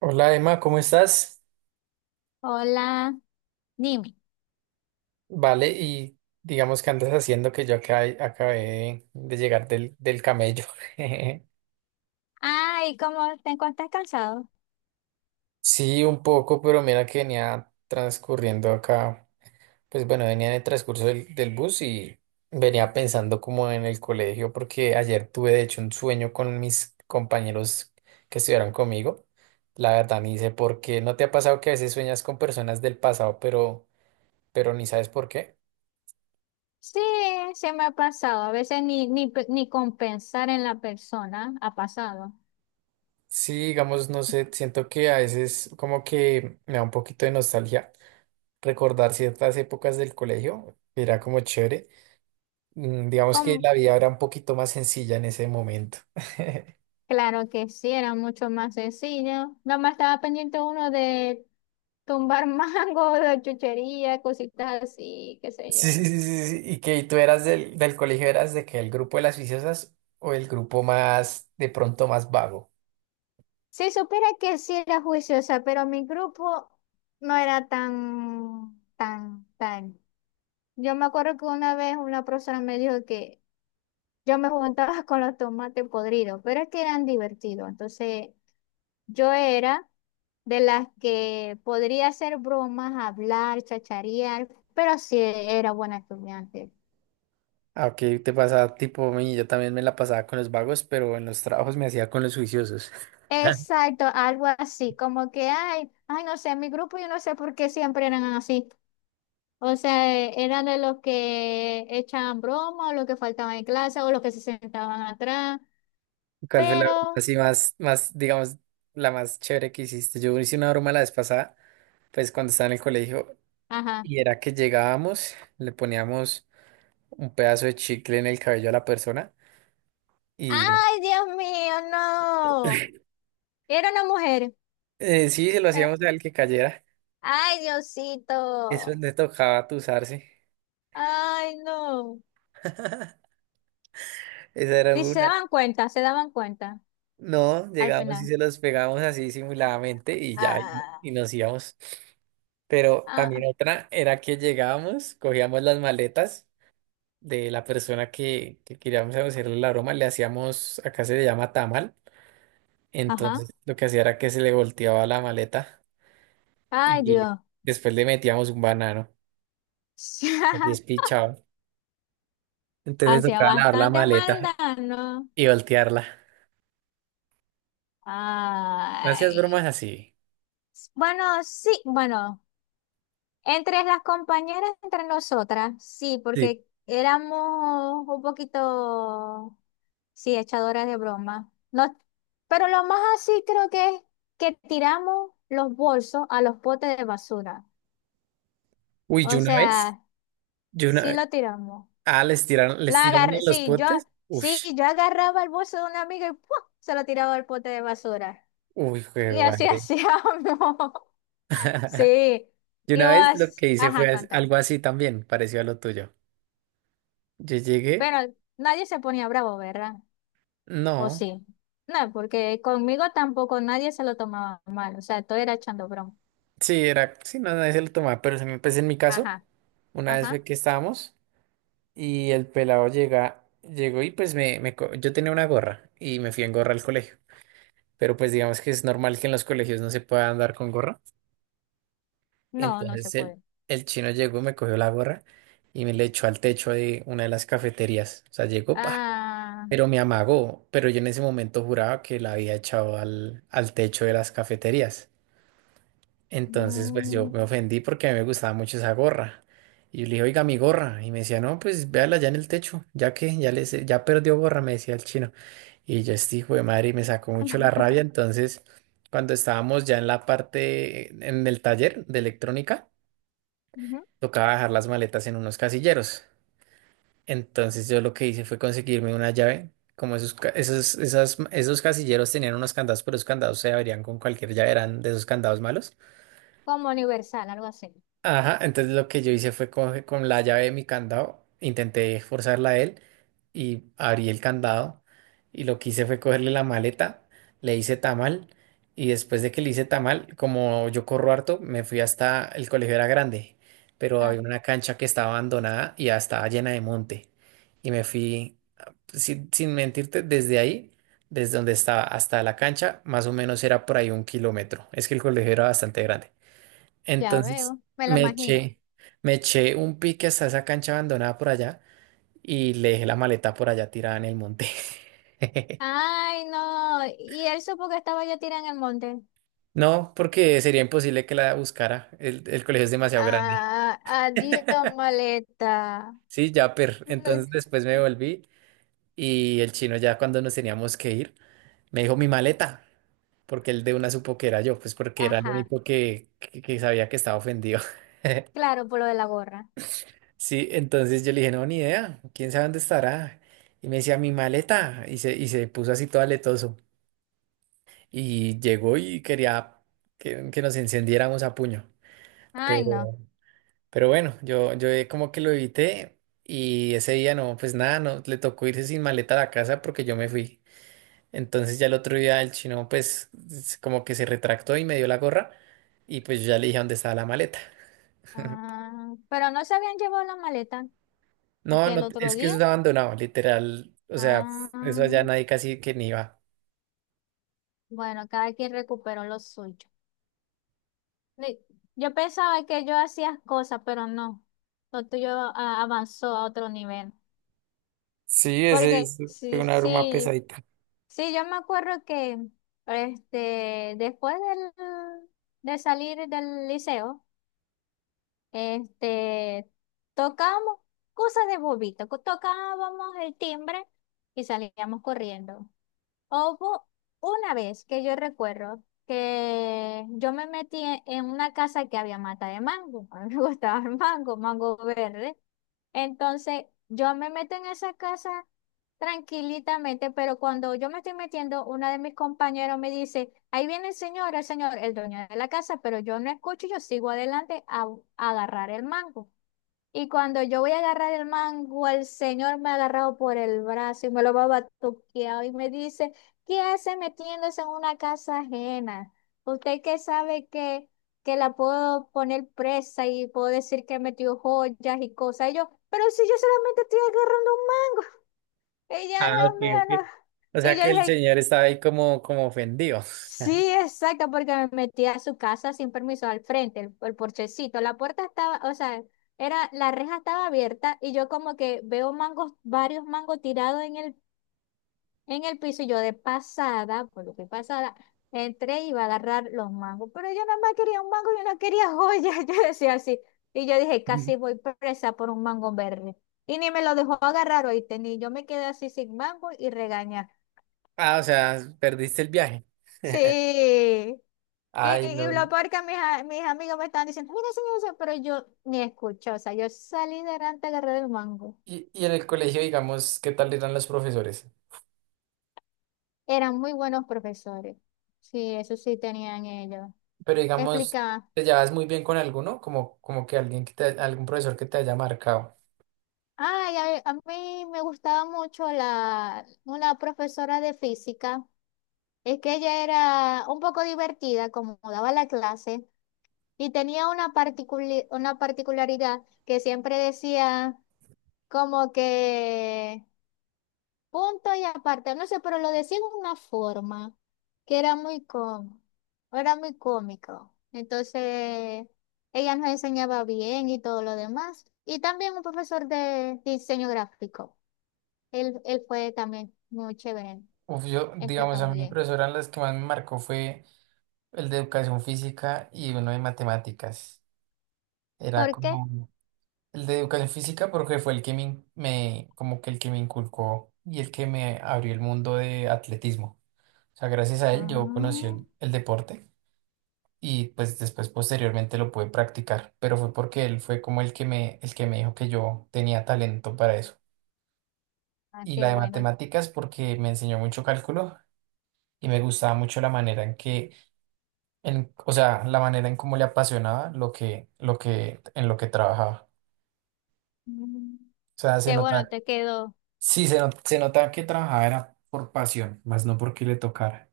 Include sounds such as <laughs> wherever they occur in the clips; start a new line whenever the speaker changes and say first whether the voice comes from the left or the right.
right: Hola Emma, ¿cómo estás?
left: Hola, dime.
right: Vale, y digamos que andas haciendo que yo acá, acabé de llegar del camello. <laughs>
left: Ay, ¿cómo te encuentras cansado?
right: Sí, un poco, pero mira que venía transcurriendo acá, pues bueno, venía en el transcurso del bus y venía pensando como en el colegio, porque ayer tuve de hecho un sueño con mis compañeros que estudiaron conmigo. La verdad, ni sé por qué. ¿No te ha pasado que a veces sueñas con personas del pasado, pero ni sabes por qué?
left: Sí, se me ha pasado. A veces ni compensar en la persona ha pasado.
right: Sí, digamos, no sé, siento que a veces como que me da un poquito de nostalgia recordar ciertas épocas del colegio, que era como chévere. Digamos que
left: Com-
right: la vida era un poquito más sencilla en ese momento. <laughs>
left: claro que sí, era mucho más sencillo. Nada más estaba pendiente uno de tumbar <laughs> mango, de chuchería, cositas así, qué sé
right: Sí, sí,
left: yo.
right: sí, sí, sí. Y que tú eras del colegio, eras de que el grupo de las viciosas o el grupo más, de pronto más vago.
left: Si supiera que sí era juiciosa, pero mi grupo no era tan. Yo me acuerdo que una vez una profesora me dijo que yo me juntaba con los tomates podridos, pero es que eran divertidos. Entonces, yo era de las que podría hacer bromas, hablar, chacharear, pero sí era buena estudiante.
right: Ah, ok, te pasaba tipo a mí, yo también me la pasaba con los vagos, pero en los trabajos me hacía con los juiciosos.
left: Exacto, algo así, como que, ay, no sé, mi grupo yo no sé por qué siempre eran así. O sea, eran de los que echaban broma, o los que faltaban en clase, o los que se sentaban atrás,
right: ¿Cuál fue la broma
left: pero,
right: así digamos, la más chévere que hiciste? Yo hice una broma la vez pasada, pues cuando estaba en el colegio,
left: ajá.
right: y era que llegábamos, le poníamos un pedazo de chicle en el cabello a la persona, y
left: ¡Ay, Dios mío, no! Era una mujer.
right: sí, se lo
left: Pero-
right: hacíamos al que cayera,
left: Ay, Diosito.
right: eso le tocaba atusarse.
left: Ay, no.
right: <laughs> Esa era
left: Y
right: una.
left: se daban cuenta
right: No,
left: al
right: llegamos y
left: final.
right: se los pegábamos así simuladamente y ya,
left: Ah,
right: y nos íbamos. Pero
left: ah,
right: también otra era que llegábamos, cogíamos las maletas de la persona que queríamos hacerle la broma, le hacíamos, acá se le llama tamal,
left: ajá.
right: entonces lo que hacía era que se le volteaba la maleta
left: Ay,
right: y
left: Dios.
right: después le metíamos un banano, aquí es
left: <laughs>
right: pichado, entonces le
left: Hacía
right: tocaba lavar la
left: bastante
right: maleta
left: maldad, ¿no?
right: y voltearla. Gracias, bromas
left: Ay.
right: así.
left: Bueno, sí, bueno. Entre las compañeras, entre nosotras, sí,
right: Sí.
left: porque éramos un poquito, sí, echadoras de broma. No, pero lo más así creo que es que tiramos los bolsos a los potes de basura.
right: Uy,
left: O sea,
right: yo una
left: sí
right: vez,
left: lo tiramos.
right: les
left: La
right: tiraron en
left: agarré,
right: los
left: sí,
right: potes, uy,
left: sí, yo agarraba el bolso de una amiga y ¡pua! Se lo tiraba al pote de basura.
right: uy, qué
left: Y así <laughs>
right: madre.
left: hacíamos.
right: <laughs>
left: Sí,
right: Yo
left: y
right: una vez lo
left: vos,
right: que hice fue
left: ajá, contan.
right: algo así también, parecido a lo tuyo. Yo llegué,
left: Pero nadie se ponía bravo, ¿verdad? O
right: no.
left: sí. No, porque conmigo tampoco nadie se lo tomaba mal, o sea, todo era echando broma.
right: Sí, era, sí, no, nadie se lo tomaba, pero pues en mi caso,
left: Ajá,
right: una vez fue
left: ajá.
right: que estábamos y el pelado llegó y pues yo tenía una gorra y me fui en gorra al colegio, pero pues digamos que es normal que en los colegios no se pueda andar con gorra,
left: No, no se
right: entonces
left: puede.
right: el chino llegó, me cogió la gorra y me le echó al techo de una de las cafeterías, o sea, llegó, pa,
left: Ah,
right: pero me amagó, pero yo en ese momento juraba que la había echado al techo de las cafeterías. Entonces, pues yo
left: mm,
right: me ofendí porque a mí me gustaba mucho esa gorra. Y yo le dije, oiga, mi gorra. Y me decía, no, pues véala ya en el techo, ya que ya, les, ya perdió gorra, me decía el chino. Y yo, este hijo de madre, y me sacó mucho la rabia. Entonces, cuando estábamos ya en la parte, en el taller de electrónica,
left: ujú.
right: tocaba dejar las maletas en unos casilleros. Entonces, yo lo que hice fue conseguirme una llave. Como esos, ca- esos, esas- esos casilleros tenían unos candados, pero esos candados se abrían con cualquier llave, eran de esos candados malos.
left: Como universal, algo así.
right: Ajá, entonces lo que yo hice fue con la llave de mi candado, intenté forzarla a él y abrí el candado y lo que hice fue cogerle la maleta, le hice tamal y después de que le hice tamal, como yo corro harto, me fui hasta el colegio era grande, pero
left: Ah,
right: había una cancha que estaba abandonada y ya estaba llena de monte y me fui, sin mentirte, desde ahí, desde donde estaba hasta la cancha, más o menos era por ahí un kilómetro, es que el colegio era bastante grande.
left: ya
right: Entonces
left: veo, me lo
right: me
left: imagino.
right: eché, me eché un pique hasta esa cancha abandonada por allá y le dejé la maleta por allá tirada en el monte. <laughs>
left: Ay, no, y él supo que estaba yo tirada en el monte.
right: No, porque sería imposible que la buscara. El colegio es demasiado grande.
left: Ah, adiós, maleta.
right: Sí, ya, per.
left: No,
right: Entonces después me volví y el chino ya cuando nos teníamos que ir, me dijo mi maleta, porque él de una supo que era yo, pues porque era el
left: ajá,
right: único que sabía que estaba ofendido. <laughs>
left: claro, por lo de la gorra.
right: Sí, entonces yo le dije, no, ni idea, quién sabe dónde estará. Y me decía, mi maleta. Y se puso así todo aletoso. Y llegó y quería que nos encendiéramos a puño.
left: Ay,
right: Pero,
left: no.
right: pero bueno, yo como que lo evité. Y ese día no, pues nada, no, le tocó irse sin maleta a la casa porque yo me fui. Entonces ya el otro día el chino, pues como que se retractó y me dio la gorra. Y pues yo ya le dije dónde estaba la maleta.
left: Ah, pero no se habían llevado la maleta.
right: No,
left: Aquí
right: no,
left: el otro
right: es que
left: día.
right: eso es abandonado, literal. O sea,
left: Ah,
right: eso allá nadie casi que ni va.
left: bueno, cada quien recuperó lo suyo. Ni- Yo pensaba que yo hacía cosas, pero no. Lo tuyo ah, avanzó a otro nivel.
right: Sí,
left: Porque
right: fue una broma pesadita. <laughs>
left: sí, yo me acuerdo que después de salir del liceo, este, tocábamos cosas de bobito, tocábamos el timbre y salíamos corriendo. Hubo una vez que yo recuerdo que yo me metí en una casa que había mata de mango. <laughs> A mí me <laughs> gustaba el mango, mango verde. Entonces, yo me meto en esa casa tranquilitamente, pero cuando yo me estoy metiendo, una de mis compañeros me dice, ahí viene el señor, el dueño de la casa, pero yo no escucho, yo sigo adelante a agarrar el mango. Y cuando yo voy a agarrar el mango, el señor me ha agarrado por el brazo y me lo va batuqueado y me dice, ¿qué hace metiéndose en una casa ajena? Usted que sabe que la puedo poner presa y puedo decir que metió joyas y cosas. Y yo, pero si yo solamente estoy agarrando un mango. Y yo,
right: Ah, ok,
left: Dios mío,
right: ok.
left: no.
right: O
left: Y
right: sea
left: yo
right: que el
left: dije,
right: señor estaba ahí como, como ofendido.
left: sí, exacto, porque me metí a su casa sin permiso al frente, el porchecito. La puerta estaba, o sea, era, la reja estaba abierta y yo como que veo mangos, varios mangos tirados en en el piso y yo de pasada, por lo que pasada, entré y iba a agarrar los mangos. Pero yo nada más quería un mango, yo no quería joyas, <laughs> yo decía así. Y yo dije, casi
right: <laughs>
left: voy presa por un mango verde. Y ni me lo dejó agarrar, oíste, ni yo me quedé así sin mango y regañada.
right: Ah, o sea, perdiste el viaje.
left: Sí,
right: <laughs>
left: y,
right: Ay,
left: y
right: no.
left: lo peor que mis amigos me estaban diciendo, mira, señor, o sea, pero yo ni escuché, o sea, yo salí de Ranta agarré del mango.
right: Y en el colegio, digamos, ¿qué tal eran los profesores?
left: Eran muy buenos profesores. Sí, eso sí tenían ellos.
right: Pero digamos,
left: Explicaban,
right: ¿te llevas muy bien con alguno? Como, como que alguien que te, algún profesor que te haya marcado.
left: ay, a mí me gustaba mucho una profesora de física, es que ella era un poco divertida, como daba la clase, y tenía una una particularidad que siempre decía como que... punto y aparte, no sé, pero lo decían de una forma que era muy cómico, era muy cómico. Entonces, ella nos enseñaba bien y todo lo demás. Y también un profesor de diseño gráfico. Él fue también muy chévere,
right: Uf, yo, digamos,
left: explica
right: a
left: muy
right: mi
left: bien.
right: profesora las que más me marcó fue el de educación física y uno de matemáticas.
left: ¿Por
right: Era
left: qué?
right: como, el de educación física porque fue el que como que el que me inculcó y el que me abrió el mundo de atletismo. O sea, gracias a él yo conocí
left: Ah,
right: el deporte y pues después posteriormente lo pude practicar, pero fue porque él fue como el que me dijo que yo tenía talento para eso.
left: ah,
right: Y
left: qué
right: la de
left: bueno.
right: matemáticas porque me enseñó mucho cálculo y me gustaba mucho la manera en que, en, o sea, la manera en cómo le apasionaba lo que, en lo que trabajaba.
left: Mm,
right: O sea, se
left: qué bueno
right: notaba.
left: te quedó.
right: Sí, se, not- se notaba que trabajaba era por pasión, más no porque le tocara.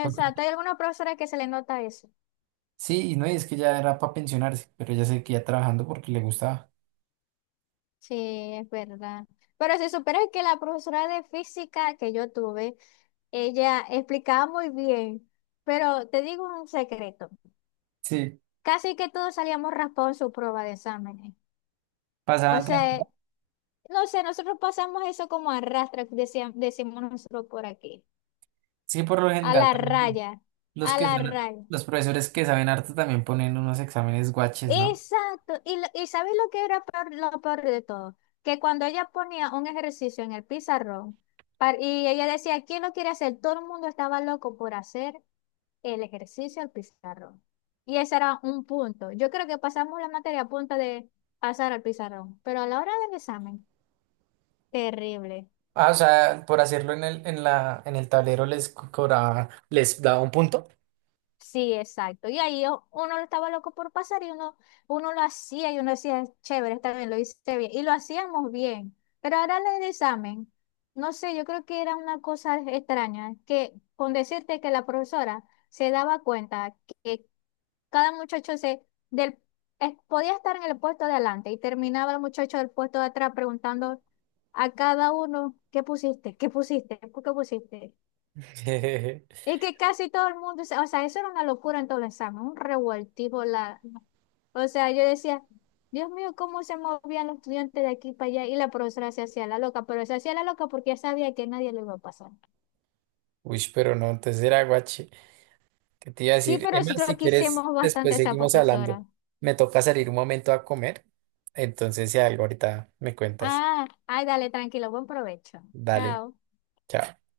right: Porque,
left: hay alguna profesora que se le nota eso.
right: sí, y no, y es que ya era para pensionarse, pero ella seguía trabajando porque le gustaba.
left: Sí, es verdad. Pero si supieras que la profesora de física que yo tuve, ella explicaba muy bien, pero te digo un secreto,
right: Sí,
left: casi que todos salíamos raspados en su prueba de exámenes. O
right: pasaban
left: sea,
right: tanto.
left: no sé, nosotros pasamos eso como arrastra, decíamos decimos nosotros por aquí,
right: Sí, por lo
left: a la
right: general también
left: raya,
right: los
left: a
right: que
left: la
right: son,
left: raya.
right: los profesores que saben harto también ponen unos exámenes guaches, ¿no?
left: Exacto. Y, y ¿sabes lo que era lo peor de todo? Que cuando ella ponía un ejercicio en el pizarrón y ella decía, ¿quién lo quiere hacer? Todo el mundo estaba loco por hacer el ejercicio al pizarrón. Y ese era un punto. Yo creo que pasamos la materia a punto de pasar al pizarrón, pero a la hora del examen, terrible.
right: Ah, o sea, por hacerlo en en el tablero cobraba, les daba un punto.
left: Sí, exacto. Y ahí uno estaba loco por pasar y uno lo hacía y uno decía, chévere, está bien, lo hice bien. Y lo hacíamos bien. Pero ahora en el examen, no sé, yo creo que era una cosa extraña, que con decirte que la profesora se daba cuenta que cada muchacho se del, podía estar en el puesto de adelante y terminaba el muchacho del puesto de atrás preguntando a cada uno, ¿qué pusiste? ¿Qué pusiste? ¿Por qué pusiste?
right: <laughs>
left: Es que casi todo el mundo, o sea, eso era una locura en todo el examen, un revoltijo. O sea, yo decía, Dios mío, cómo se movían los estudiantes de aquí para allá y la profesora se hacía la loca, pero se hacía la loca porque ya sabía que nadie lo iba a pasar.
right: Uy, pero no, entonces era guache. ¿Qué te iba a
left: Sí,
right: decir?
left: pero
right: Emma,
left: nosotros
right: si quieres,
left: quisimos bastante
right: después
left: a esa
right: seguimos hablando.
left: profesora.
right: Me toca salir un momento a comer, entonces si algo ahorita me cuentas.
left: Ah, ay, dale, tranquilo, buen provecho.
right: Dale,
left: Chao.
right: chao.